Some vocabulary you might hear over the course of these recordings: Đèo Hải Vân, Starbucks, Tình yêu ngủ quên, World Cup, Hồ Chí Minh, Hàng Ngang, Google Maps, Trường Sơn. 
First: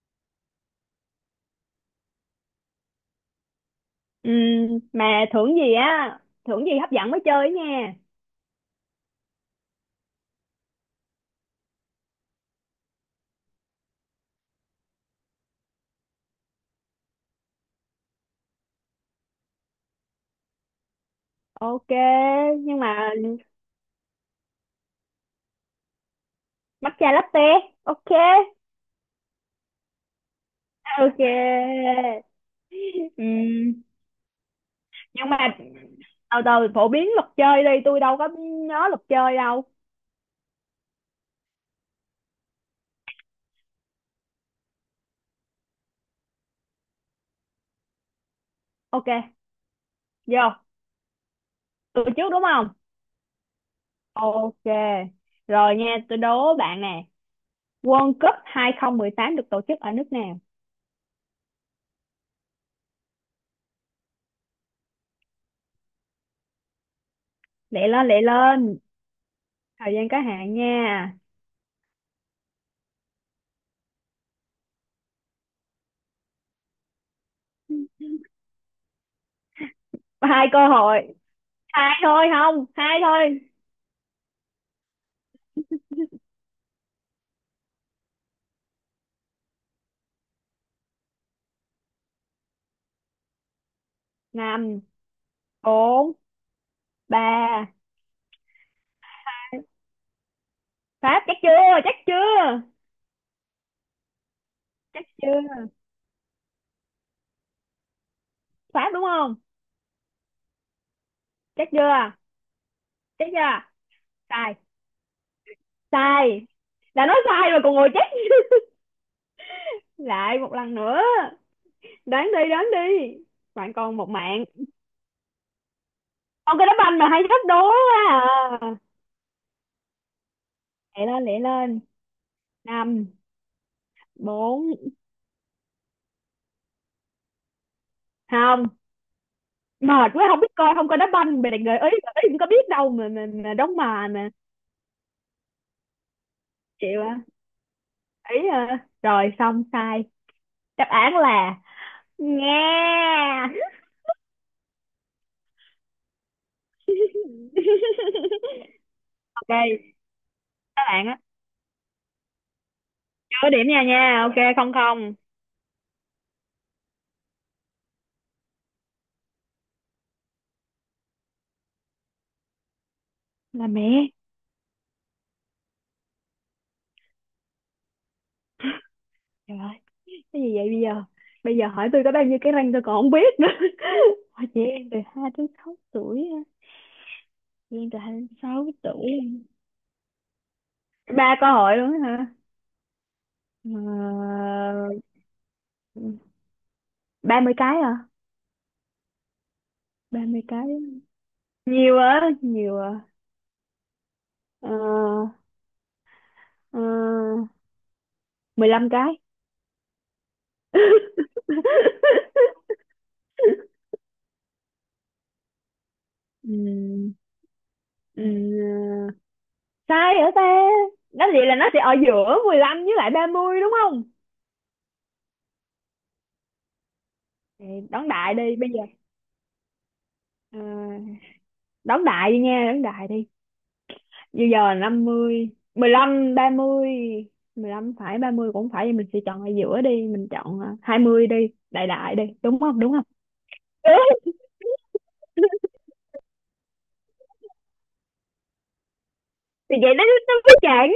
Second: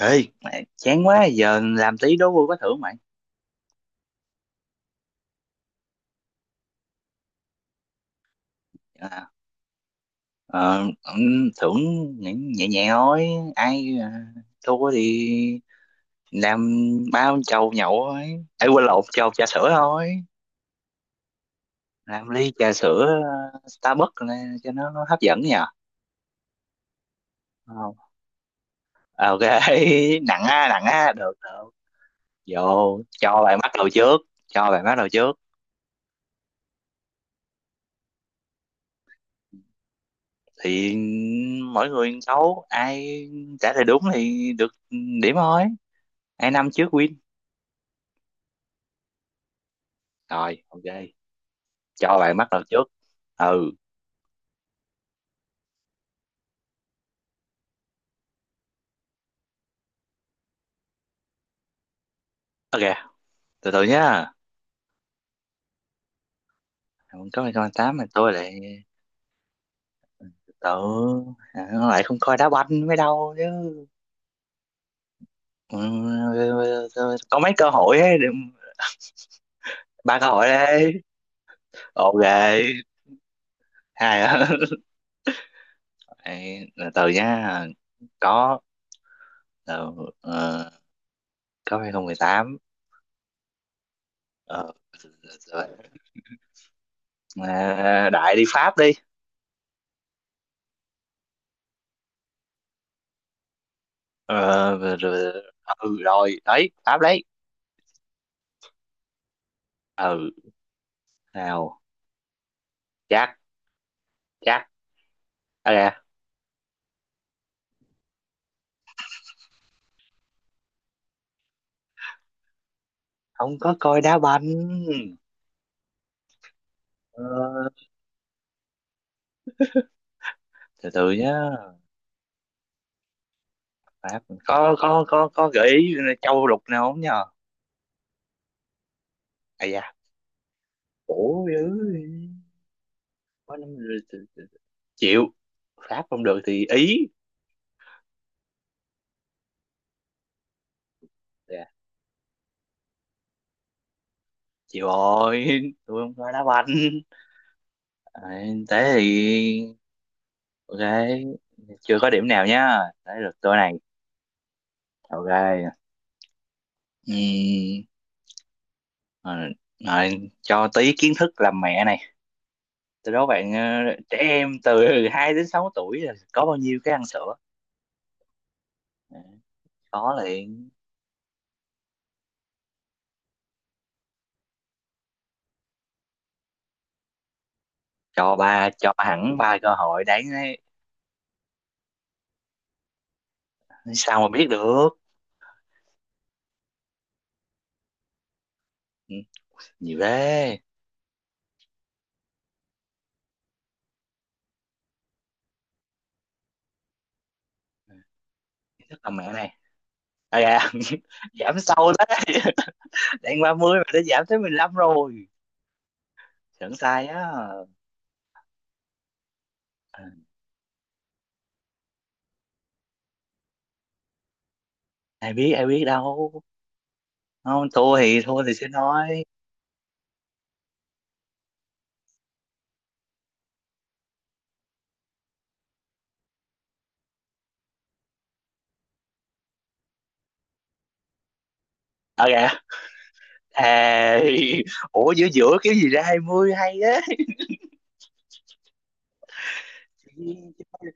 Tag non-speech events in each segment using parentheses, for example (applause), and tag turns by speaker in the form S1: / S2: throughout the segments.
S1: Ê, mẹ, chán quá giờ làm tí đố vui có thưởng mày.
S2: Mà thưởng gì á? Thưởng gì hấp dẫn mới chơi nha.
S1: à, ờ, Thưởng nhẹ nhẹ nhẹ thôi. ai à, Thua thì làm bao chầu nhậu thôi, ai quên lộn chầu trà sữa thôi.
S2: Ok,
S1: Làm ly trà
S2: nhưng mà
S1: sữa Starbucks này, cho nó hấp dẫn nhờ.
S2: matcha latte.
S1: Không.
S2: Ok,
S1: Ok. (laughs) Nặng á, nặng á,
S2: ok.
S1: được được. Vô, cho bạn bắt
S2: Ừm,
S1: đầu trước, cho bạn bắt đầu
S2: nhưng
S1: trước
S2: mà từ từ phổ biến luật chơi đi, tôi đâu có nhớ luật chơi đâu.
S1: thì mỗi người một câu, ai trả lời đúng thì được điểm thôi, ai năm trước win.
S2: Ok, vô.
S1: Rồi, ok.
S2: Tôi
S1: Cho
S2: trước
S1: bạn
S2: đúng
S1: bắt đầu
S2: không?
S1: trước. Ừ,
S2: Ok, rồi nha, tôi đố bạn nè. World Cup 2018 được tổ chức ở nước nào?
S1: ok. Từ từ nhá. Không có mày con
S2: Lẹ
S1: tám mà
S2: lên, lẹ
S1: tôi lại
S2: lên, thời gian có
S1: từ
S2: hạn
S1: từ.
S2: nha.
S1: À, nó lại không coi đá banh mới đâu chứ. Ừ, ừ, có mấy cơ hội ấy, đừng- ba cơ
S2: Có
S1: hội
S2: hai cơ
S1: đấy.
S2: hội, hai
S1: Ok,
S2: thôi, không, hai thôi.
S1: hai á. (laughs) Ê, từ từ nhá. Có ờ, ờ, có 2018. Ờ,
S2: Năm,
S1: rồi.
S2: bốn, ba.
S1: À, đại đi Pháp đi.
S2: Pháp. Chắc chưa, chắc chưa,
S1: Ờ, rồi,
S2: chắc chưa.
S1: rồi, ừ, rồi, đấy, Pháp đấy.
S2: Pháp đúng không?
S1: Ừ,
S2: Chắc
S1: nào.
S2: chưa, chắc
S1: Chắc.
S2: chưa. Sai.
S1: Chắc. À dạ,
S2: Sai. Đã nói sai rồi còn ngồi chắc. Lại một lần nữa, đoán đi, đoán đi.
S1: không
S2: Bạn
S1: có
S2: còn
S1: coi
S2: một
S1: đá
S2: mạng.
S1: banh.
S2: Con cái đá banh mà
S1: Ờ,
S2: hay thách đố quá. À,
S1: từ
S2: lẹ
S1: từ
S2: lên lẹ
S1: nhá.
S2: lên. Năm,
S1: Phải-
S2: bốn,
S1: có gợi ý châu lục nào không nhờ.
S2: không.
S1: À dạ,
S2: Mệt quá, không biết coi không coi đá banh,
S1: khổ
S2: mày định
S1: dữ.
S2: gợi ý, gợi ý cũng có biết đâu mà
S1: Có năm
S2: đóng
S1: rồi,
S2: mà mà
S1: chịu. Pháp không được thì
S2: Chịu
S1: ý.
S2: à? Ý à? Rồi xong sai. Đáp án là,
S1: Dạ,
S2: nghe
S1: chịu rồi. (laughs) Tôi không coi đá banh. À, thế thì
S2: đây
S1: ok.
S2: các bạn á.
S1: Chưa có điểm nào nhá, thế lượt
S2: Chưa
S1: tôi
S2: điểm
S1: này.
S2: nha nha, ok, không không.
S1: Ok. Ừm, Rồi, rồi, cho tí kiến thức làm mẹ này. Từ đó bạn
S2: Là mẹ.
S1: trẻ em từ (laughs) 2 đến 6 tuổi là có bao nhiêu cái ăn sữa? Ừ,
S2: Trời ơi,
S1: có
S2: cái gì
S1: liền.
S2: vậy bây giờ? Bây giờ hỏi tôi có bao nhiêu cái răng tôi còn không biết nữa. (laughs) Hỏi chị em từ hai tới sáu tuổi á. Chị em từ hai đến
S1: Cho
S2: sáu
S1: ba, cho
S2: tuổi.
S1: hẳn ba cơ hội đáng đấy.
S2: Ba câu hỏi luôn á hả?
S1: Sao mà biết được.
S2: Ba mươi cái à?
S1: Ừ, nhiều
S2: Ba mươi
S1: thế.
S2: cái nhiều á, nhiều à. Ờ, ờ, mười lăm
S1: Tức là
S2: cái.
S1: mẹ này. À, dạ. (laughs) Giảm sâu đấy.
S2: (laughs)
S1: (laughs) Đang 30 mà đã giảm tới 15 rồi, sẵn sai
S2: Ừm,
S1: á.
S2: ừm,
S1: Ừ,
S2: sai hả ta? Nói vậy là nó sẽ ở giữa 15 với lại 30 đúng không?
S1: ai biết, ai biết đâu,
S2: Thì
S1: không thua
S2: đón
S1: thì,
S2: đại
S1: thua thì
S2: đi
S1: sẽ
S2: bây giờ.
S1: nói.
S2: Ờ, đón đại đi nha, đón đại đi. Bây giờ năm mươi, mười lăm, ba mươi. Mười lăm phải, 30 cũng phải, thì mình sẽ chọn ở giữa đi, mình chọn 20 đi. Đại đại đi,
S1: À dạ,
S2: đúng không đúng không?
S1: à,
S2: (laughs)
S1: (laughs) ủa giữa giữa cái gì ra 20 hay á?
S2: Thì vậy nó mới chẳng.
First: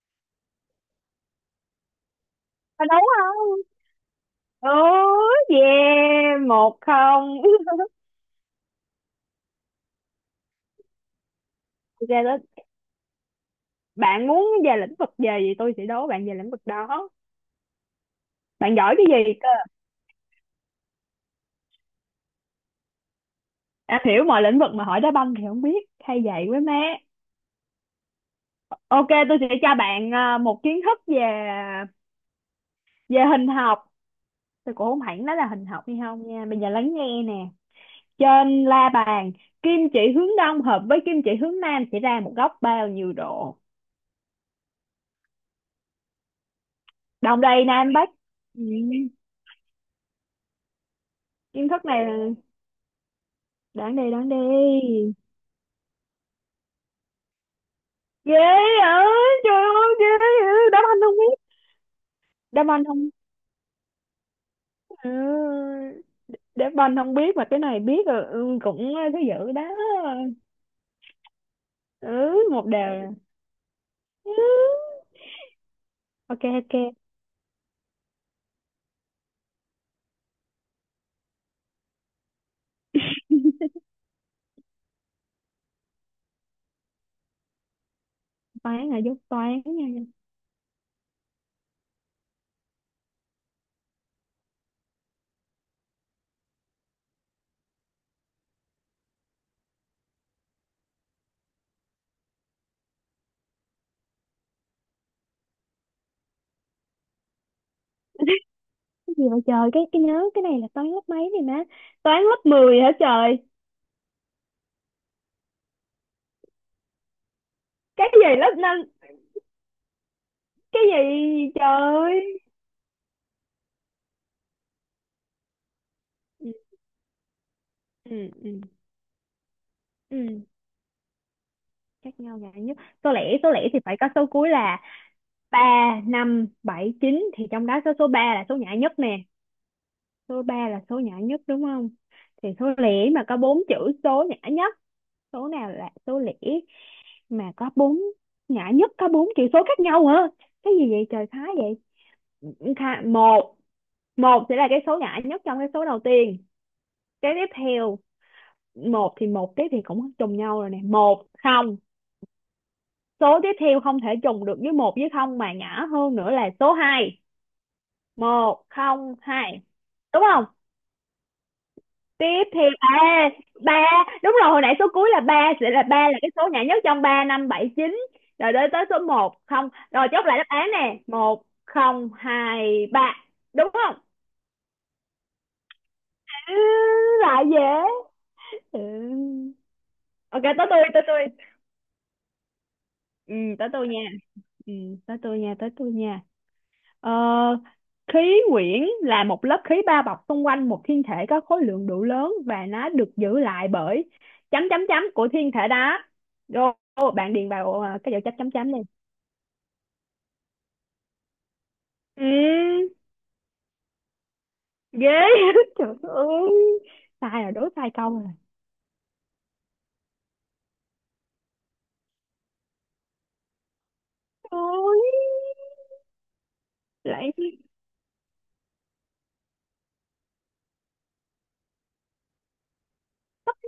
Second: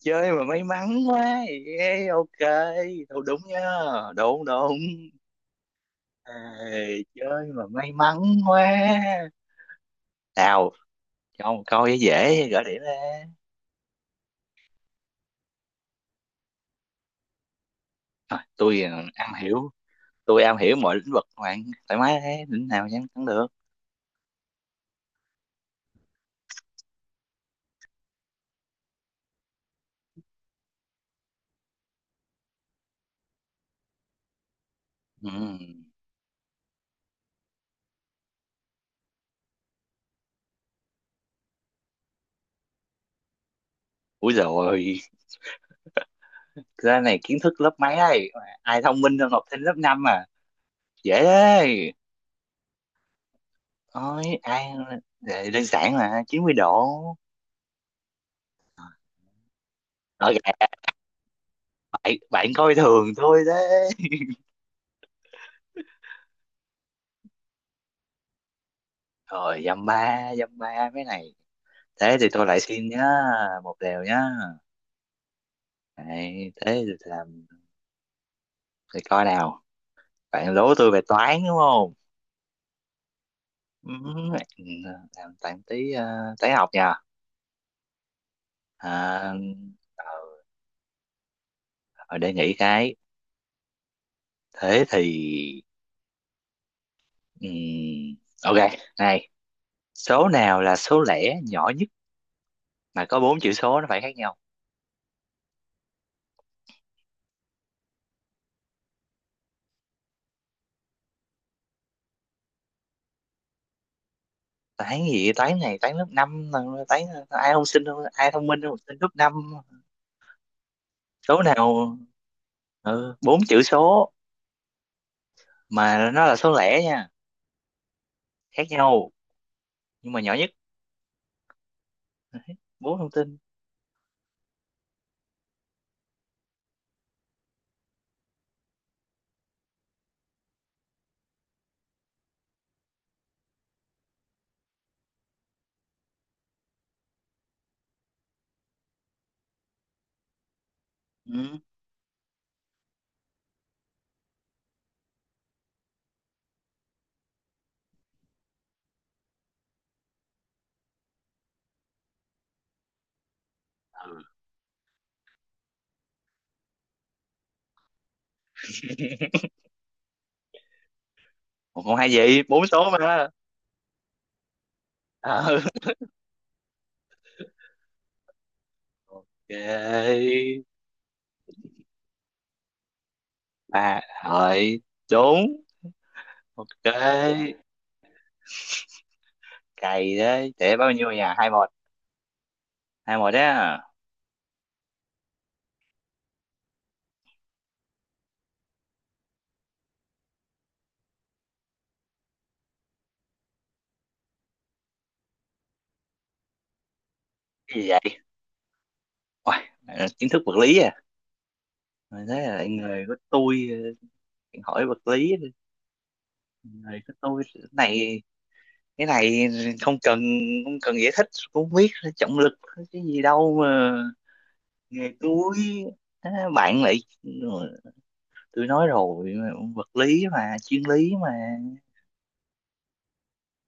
S1: Chơi mà may mắn quá. Yeah, ok,
S2: Mà đúng
S1: thôi đúng nhá,
S2: không?
S1: đúng
S2: Ừ,
S1: đúng.
S2: yeah, một
S1: Ê,
S2: không.
S1: chơi
S2: (laughs)
S1: mà may mắn quá. Nào, cho một câu dễ
S2: Ok đó,
S1: dễ gỡ điểm ra.
S2: bạn muốn về lĩnh vực gì thì tôi sẽ đố bạn về lĩnh vực đó.
S1: Rồi,
S2: Bạn
S1: tôi
S2: giỏi cái gì
S1: am
S2: cơ?
S1: hiểu, tôi am hiểu mọi lĩnh vực, bạn thoải mái, thế lĩnh nào chẳng thắng được.
S2: Đã hiểu mọi lĩnh vực mà hỏi đá banh thì không biết, hay vậy quá má. Ok, tôi sẽ cho bạn một kiến thức về về hình học. Tôi cũng không hẳn
S1: Ừ.
S2: nói là hình học hay không nha. Bây giờ lắng nghe nè. Trên la bàn, kim chỉ hướng đông hợp với kim chỉ hướng nam sẽ ra một góc bao nhiêu độ?
S1: Ui rồi, cái này kiến
S2: Đông
S1: thức
S2: Tây
S1: lớp
S2: Nam
S1: mấy
S2: Bắc.
S1: đây?
S2: Ừ.
S1: Ai thông minh hơn học sinh lớp 5 à? Dễ
S2: Kiến thức
S1: đấy.
S2: này là, đoán đi, đoán
S1: Thôi ai
S2: đi.
S1: đơn giản mà, 90 độ.
S2: Ghê ơi, trời ơi, ghê
S1: Rồi,
S2: ơi. Đáp anh không biết.
S1: bạn bạn
S2: Đáp
S1: coi
S2: anh không,
S1: thường thôi đấy.
S2: ừ. Đáp anh không biết mà cái này biết rồi. Ừ, cũng thứ dữ
S1: Rồi,
S2: đó.
S1: dăm ba, dăm ba mấy này,
S2: Ừ,
S1: thế thì tôi lại
S2: một
S1: xin nhá.
S2: đều.
S1: Một đều nhá.
S2: Ừ. Ok
S1: Đấy,
S2: ok.
S1: thế thì làm, thì coi nào. Bạn đố tôi về toán đúng không? Ừ, làm toán tí, toán học nha.
S2: Toán là dốt
S1: À,
S2: toán nha.
S1: ờ, rồi để nghĩ cái, thế thì ừm, ok này, số nào là số lẻ nhỏ nhất mà có bốn chữ số nó phải khác nhau?
S2: Cái gì vậy trời, cái nhớ cái này là toán lớp mấy này má? Toán lớp 10 hả trời?
S1: Toán gì vậy? Toán này toán lớp năm. Toán ai không sinh,
S2: Cái
S1: ai
S2: gì
S1: thông
S2: lớp
S1: minh không
S2: năm?
S1: sinh lớp năm.
S2: Cái
S1: Số
S2: gì trời
S1: nào,
S2: ơi.
S1: ừ, bốn chữ số mà nó là
S2: Ừ,
S1: số lẻ nha,
S2: ừ, ừ,
S1: khác nhau nhưng mà nhỏ
S2: ừ.
S1: nhất. (laughs)
S2: Chắc nhau
S1: Đấy,
S2: ngại nhất.
S1: bốn thông
S2: Số lẻ,
S1: tin.
S2: số lẻ thì phải có số cuối là ba, năm, bảy, chín, thì trong đó có số ba là số nhã nhất nè. Số ba là số nhã nhất đúng không? Thì số lẻ mà có bốn chữ số nhã nhất. Số nào là số lẻ mà có bốn nhã nhất có bốn chữ số khác nhau hả? Cái gì vậy trời, thái
S1: Ừ.
S2: vậy? Tha- một, một sẽ là cái số nhỏ nhất trong cái số đầu tiên. Cái tiếp theo, một thì một tiếp thì cũng trùng nhau rồi nè, một không. Số tiếp theo không thể
S1: Ừ.
S2: trùng được với một với không mà nhỏ hơn nữa là số hai. Một không hai, đúng không?
S1: Một con hai gì,
S2: Tiếp
S1: bốn
S2: theo
S1: số
S2: ba.
S1: mà.
S2: Ba, đúng rồi, hồi nãy số cuối là ba
S1: (laughs) Ừ.
S2: sẽ là ba, là cái số nhỏ nhất trong ba, năm, bảy, chín. Rồi đến tới số một không, rồi
S1: Ok,
S2: chốt lại đáp án nè, một không hai ba, đúng không?
S1: ba, rồi đúng
S2: Ừ,
S1: ok.
S2: lại dễ. Ừ.
S1: Cày
S2: Ok,
S1: đấy
S2: tới
S1: để
S2: tôi,
S1: bao
S2: tới
S1: nhiêu
S2: tôi.
S1: nhà, hai một, hai một
S2: Ừ, tới
S1: đó.
S2: tôi nha. Ừ, tới tôi nha, tới tôi nha. Ờ, khí quyển là một lớp khí bao bọc xung quanh một thiên thể có khối lượng đủ lớn và nó được giữ lại bởi chấm chấm chấm của thiên thể đó. Rồi, ô, bạn điền vào
S1: Cái gì
S2: cái
S1: vậy?
S2: dấu chấm chấm chấm đi.
S1: Uầy, bạn là kiến thức vật lý à? Mình thấy là
S2: Ừ,
S1: người của tôi, hỏi
S2: ghê.
S1: vật lý,
S2: (laughs) Trời ơi.
S1: người của tôi
S2: Sai rồi, đố
S1: cái
S2: sai câu
S1: này,
S2: rồi.
S1: cái này không cần, không cần giải thích cũng không biết, trọng lực cái gì đâu mà,
S2: Ôi,
S1: nghề tôi. Á, bạn lại,
S2: lại.
S1: tôi nói rồi, vật lý mà, chuyên lý mà.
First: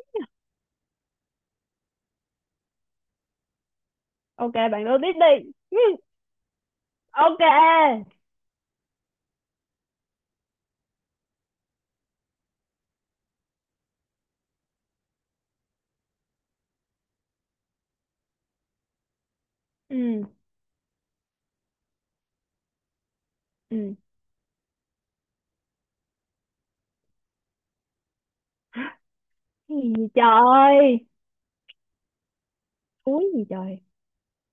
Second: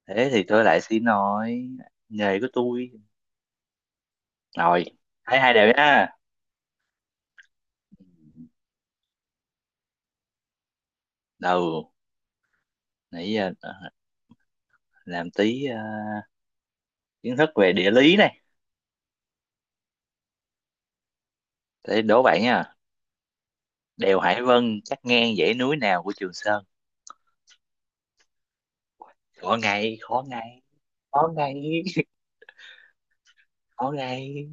S1: Thế thì tôi lại xin, nói nghề của tôi.
S2: Ok
S1: Rồi,
S2: bạn đố tiếp
S1: hai
S2: đi.
S1: hai đều
S2: Ừ,
S1: nha.
S2: ok.
S1: Đầu nãy giờ, làm tí kiến thức về địa lý này,
S2: Ừ,
S1: để đố bạn nha.
S2: ừ.
S1: Đèo Hải Vân cắt ngang dãy núi nào của Trường Sơn? Khó
S2: Cái
S1: ngay,
S2: gì
S1: khó ngay,
S2: trời?
S1: khó ngay,
S2: Thúi gì trời?
S1: khó ngay.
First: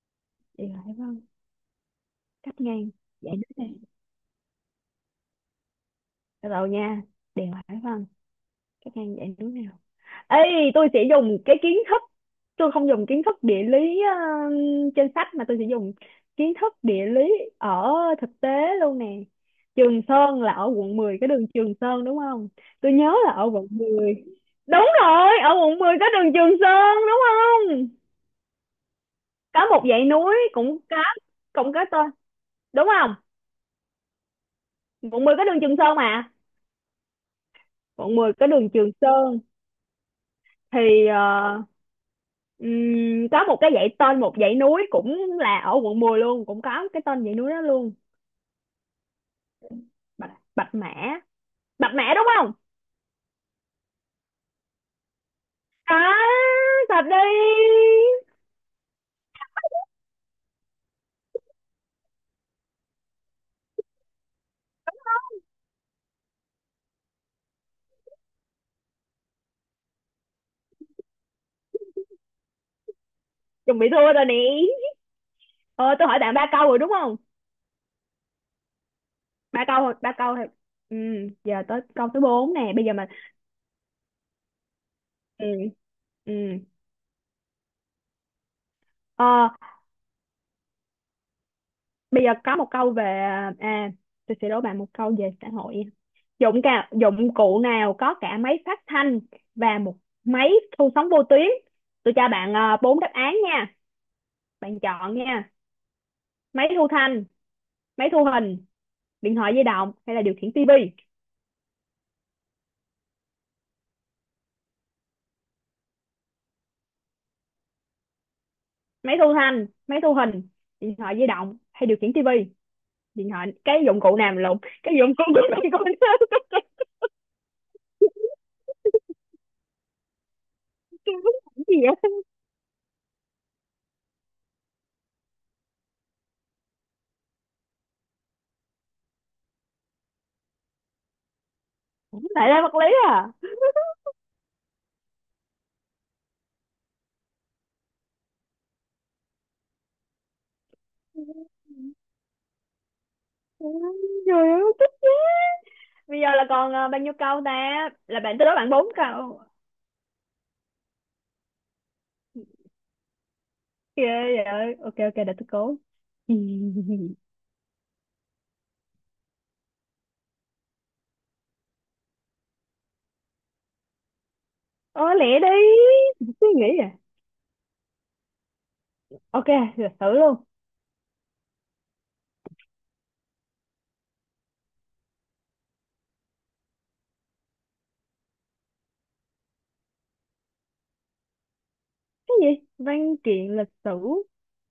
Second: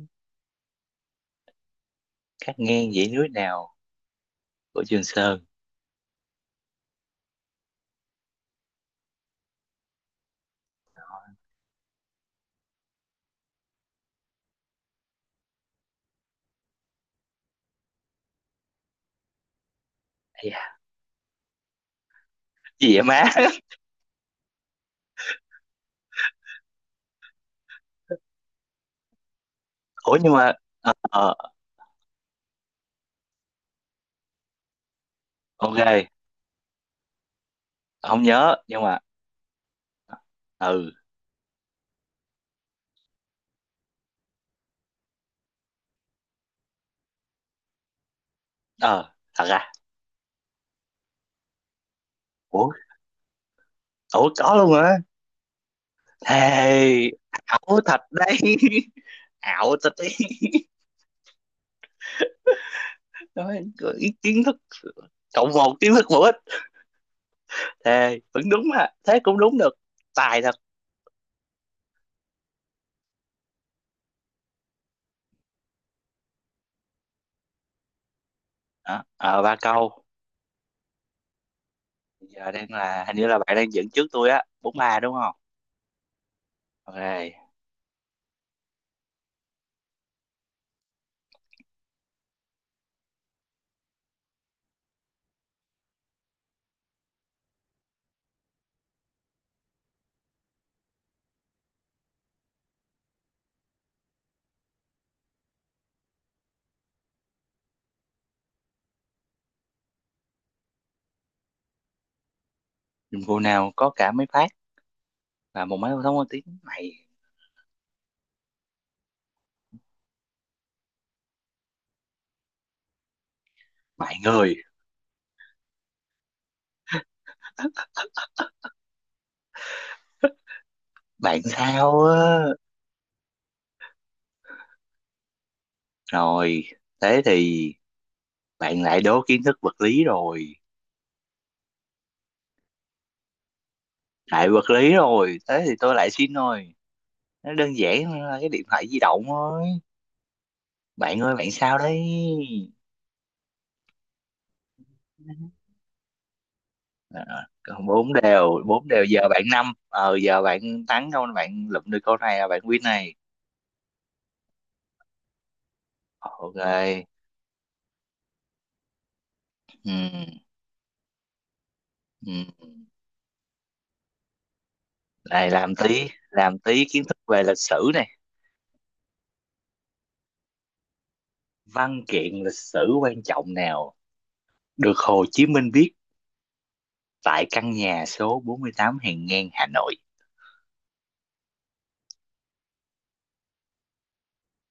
S2: Điều hải vân
S1: Cắt
S2: cắt ngang
S1: ngang dãy núi
S2: dãy núi
S1: nào
S2: này.
S1: của Trường Sơn?
S2: Từ đầu nha. Điều hải vân cắt ngang dãy núi nào? Ê, tôi sẽ dùng cái kiến thức, tôi không dùng kiến thức địa lý trên sách mà tôi sẽ dùng kiến thức địa lý ở thực tế luôn nè. Trường Sơn
S1: Ây
S2: là
S1: da,
S2: ở quận 10 cái đường Trường Sơn đúng không?
S1: cái
S2: Tôi
S1: gì vậy
S2: nhớ
S1: má?
S2: là ở
S1: (laughs)
S2: quận mười, đúng rồi, ở quận 10 có đường Trường Sơn đúng không? Có một dãy
S1: Ủa nhưng
S2: núi
S1: mà,
S2: cũng có,
S1: ờ,
S2: cũng có tên, đúng không? Quận 10 có đường Trường Sơn
S1: ok,
S2: mà. Quận
S1: không
S2: 10 có
S1: nhớ
S2: đường
S1: nhưng
S2: Trường
S1: mà,
S2: Sơn
S1: ừ,
S2: thì có một cái dãy tên, một dãy núi cũng là ở quận 10 luôn, cũng có cái tên dãy núi đó luôn.
S1: ờ thật à?
S2: Bạch, Bạch Mã. Bạch Mã đúng không?
S1: Ủa, ủa có luôn hả?
S2: À, thật
S1: Thề, ảo
S2: đi.
S1: thật đấy. (laughs) Ảo thật đấy. (laughs) Nói ý kiến thức, cộng một kiến thức bổ ích, thề vẫn đúng mà, thế cũng đúng được, tài thật.
S2: Chuẩn bị thua rồi nè. Ờ, tôi hỏi bạn ba câu rồi đúng không?
S1: Đó, ờ ba
S2: Ba câu thôi,
S1: câu.
S2: ba câu thôi. Ừ, giờ tới câu thứ
S1: Bây giờ
S2: bốn
S1: đang
S2: nè bây giờ
S1: là
S2: mà.
S1: hình như là bạn đang dẫn trước tôi á, bốn ba đúng không?
S2: Ừ, ừ.
S1: Ok.
S2: Ờ, bây giờ có một câu về, à, tôi sẽ đố bạn một câu về xã hội. Dụng cả dụng cụ nào có cả máy phát thanh và một máy thu sóng vô tuyến? Tôi cho bạn bốn đáp án nha, bạn chọn nha. Máy thu thanh, máy thu hình, điện thoại di động hay là điều khiển tivi?
S1: Dùng cô nào có cả mấy phát và một máy thông tin mày,
S2: Máy thu thanh, máy thu hình, điện thoại di động hay điều khiển tivi? Điện thoại, cái dụng
S1: mày
S2: cụ nào mà
S1: người,
S2: lộn. Cái dụng cụ nào (laughs) mà con cái dụng cụ nào mà
S1: bạn
S2: lộn, cái gì
S1: sao
S2: vậy?
S1: á? Rồi, thế thì bạn lại đố kiến thức vật lý rồi,
S2: Tại là vật lý à?
S1: lại vật lý rồi, thế thì tôi lại xin rồi, nó đơn giản hơn là cái điện thoại di động thôi. Bạn ơi bạn sao đấy?
S2: Trời ơi.
S1: (laughs)
S2: Bây giờ là còn bao nhiêu
S1: à,
S2: câu
S1: còn
S2: ta?
S1: bốn
S2: Là bạn tới
S1: đều,
S2: đó bạn bốn
S1: bốn đều, giờ bạn
S2: câu.
S1: năm, ờ giờ bạn thắng không, bạn lụm được câu này là bạn win này.
S2: Ghê vậy. Ok ok để tôi cố.
S1: Ok.
S2: (laughs)
S1: Ừ. Ừ.
S2: Ờ lẹ đi.
S1: Này làm tí,
S2: Suy
S1: làm
S2: nghĩ
S1: tí
S2: à.
S1: kiến thức về lịch sử này.
S2: Ok, lịch sử luôn.
S1: Văn kiện lịch sử quan trọng nào được Hồ Chí Minh viết tại căn nhà số 48 Hàng Ngang, Hà Nội?
S2: Cái gì? Văn kiện lịch sử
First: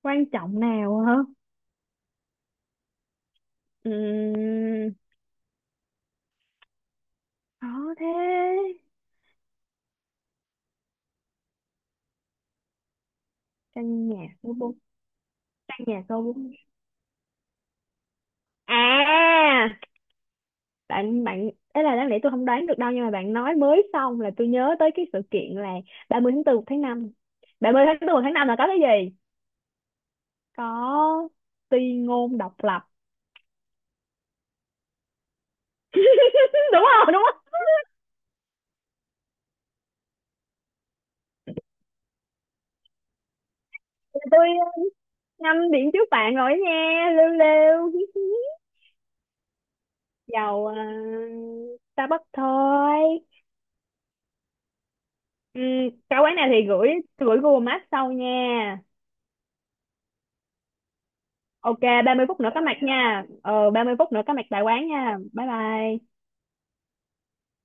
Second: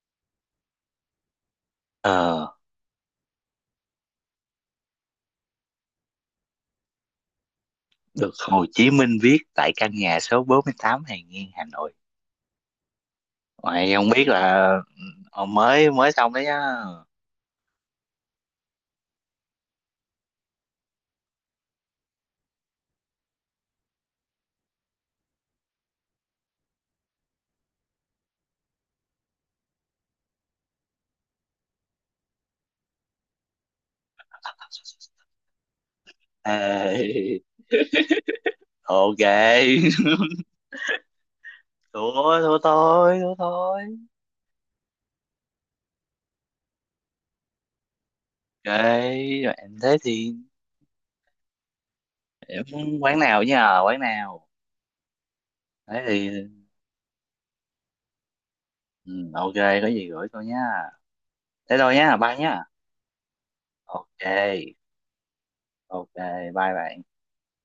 S2: quan trọng nào hả?
S1: Ờ,
S2: Ừm, khó thế.
S1: được Hồ Chí Minh viết tại căn nhà số 48 Hàng Nghiên, Hà Nội. Mày
S2: Căn
S1: không
S2: nhà
S1: biết
S2: số
S1: là
S2: 4,
S1: ờ,
S2: căn
S1: mới
S2: nhà
S1: mới
S2: số
S1: xong đấy
S2: 4.
S1: nhá.
S2: À, bạn bạn ấy là đáng lẽ tôi không đoán được đâu, nhưng mà bạn nói mới xong là tôi nhớ tới cái sự kiện là 30 tháng 4 một tháng năm. Ba mươi tháng 4 một tháng 5 là có cái gì? Có ti ngôn độc lập. (laughs) Đúng không,
S1: Ê,
S2: đúng không?
S1: ok. (laughs) Thua, thua thôi, thua thôi.
S2: Tôi, uh, ngâm điện trước bạn rồi đó nha, lêu lêu. (laughs)
S1: Ok, rồi em thế thì,
S2: Dầu Starbucks
S1: em muốn
S2: thôi.
S1: quán nào nhá, quán nào.
S2: Ừ,
S1: Thế
S2: cái quán này
S1: thì
S2: thì gửi gửi Google Maps sau nha.
S1: ừ, ok, có gì gửi tôi nhá. Thế
S2: Ok.
S1: thôi nhá,
S2: 30
S1: bye
S2: phút nữa có
S1: nhá.
S2: mặt nha, ờ 30 phút
S1: Ok,
S2: nữa có mặt tại quán nha, bye
S1: ok,
S2: bye.
S1: bye bye.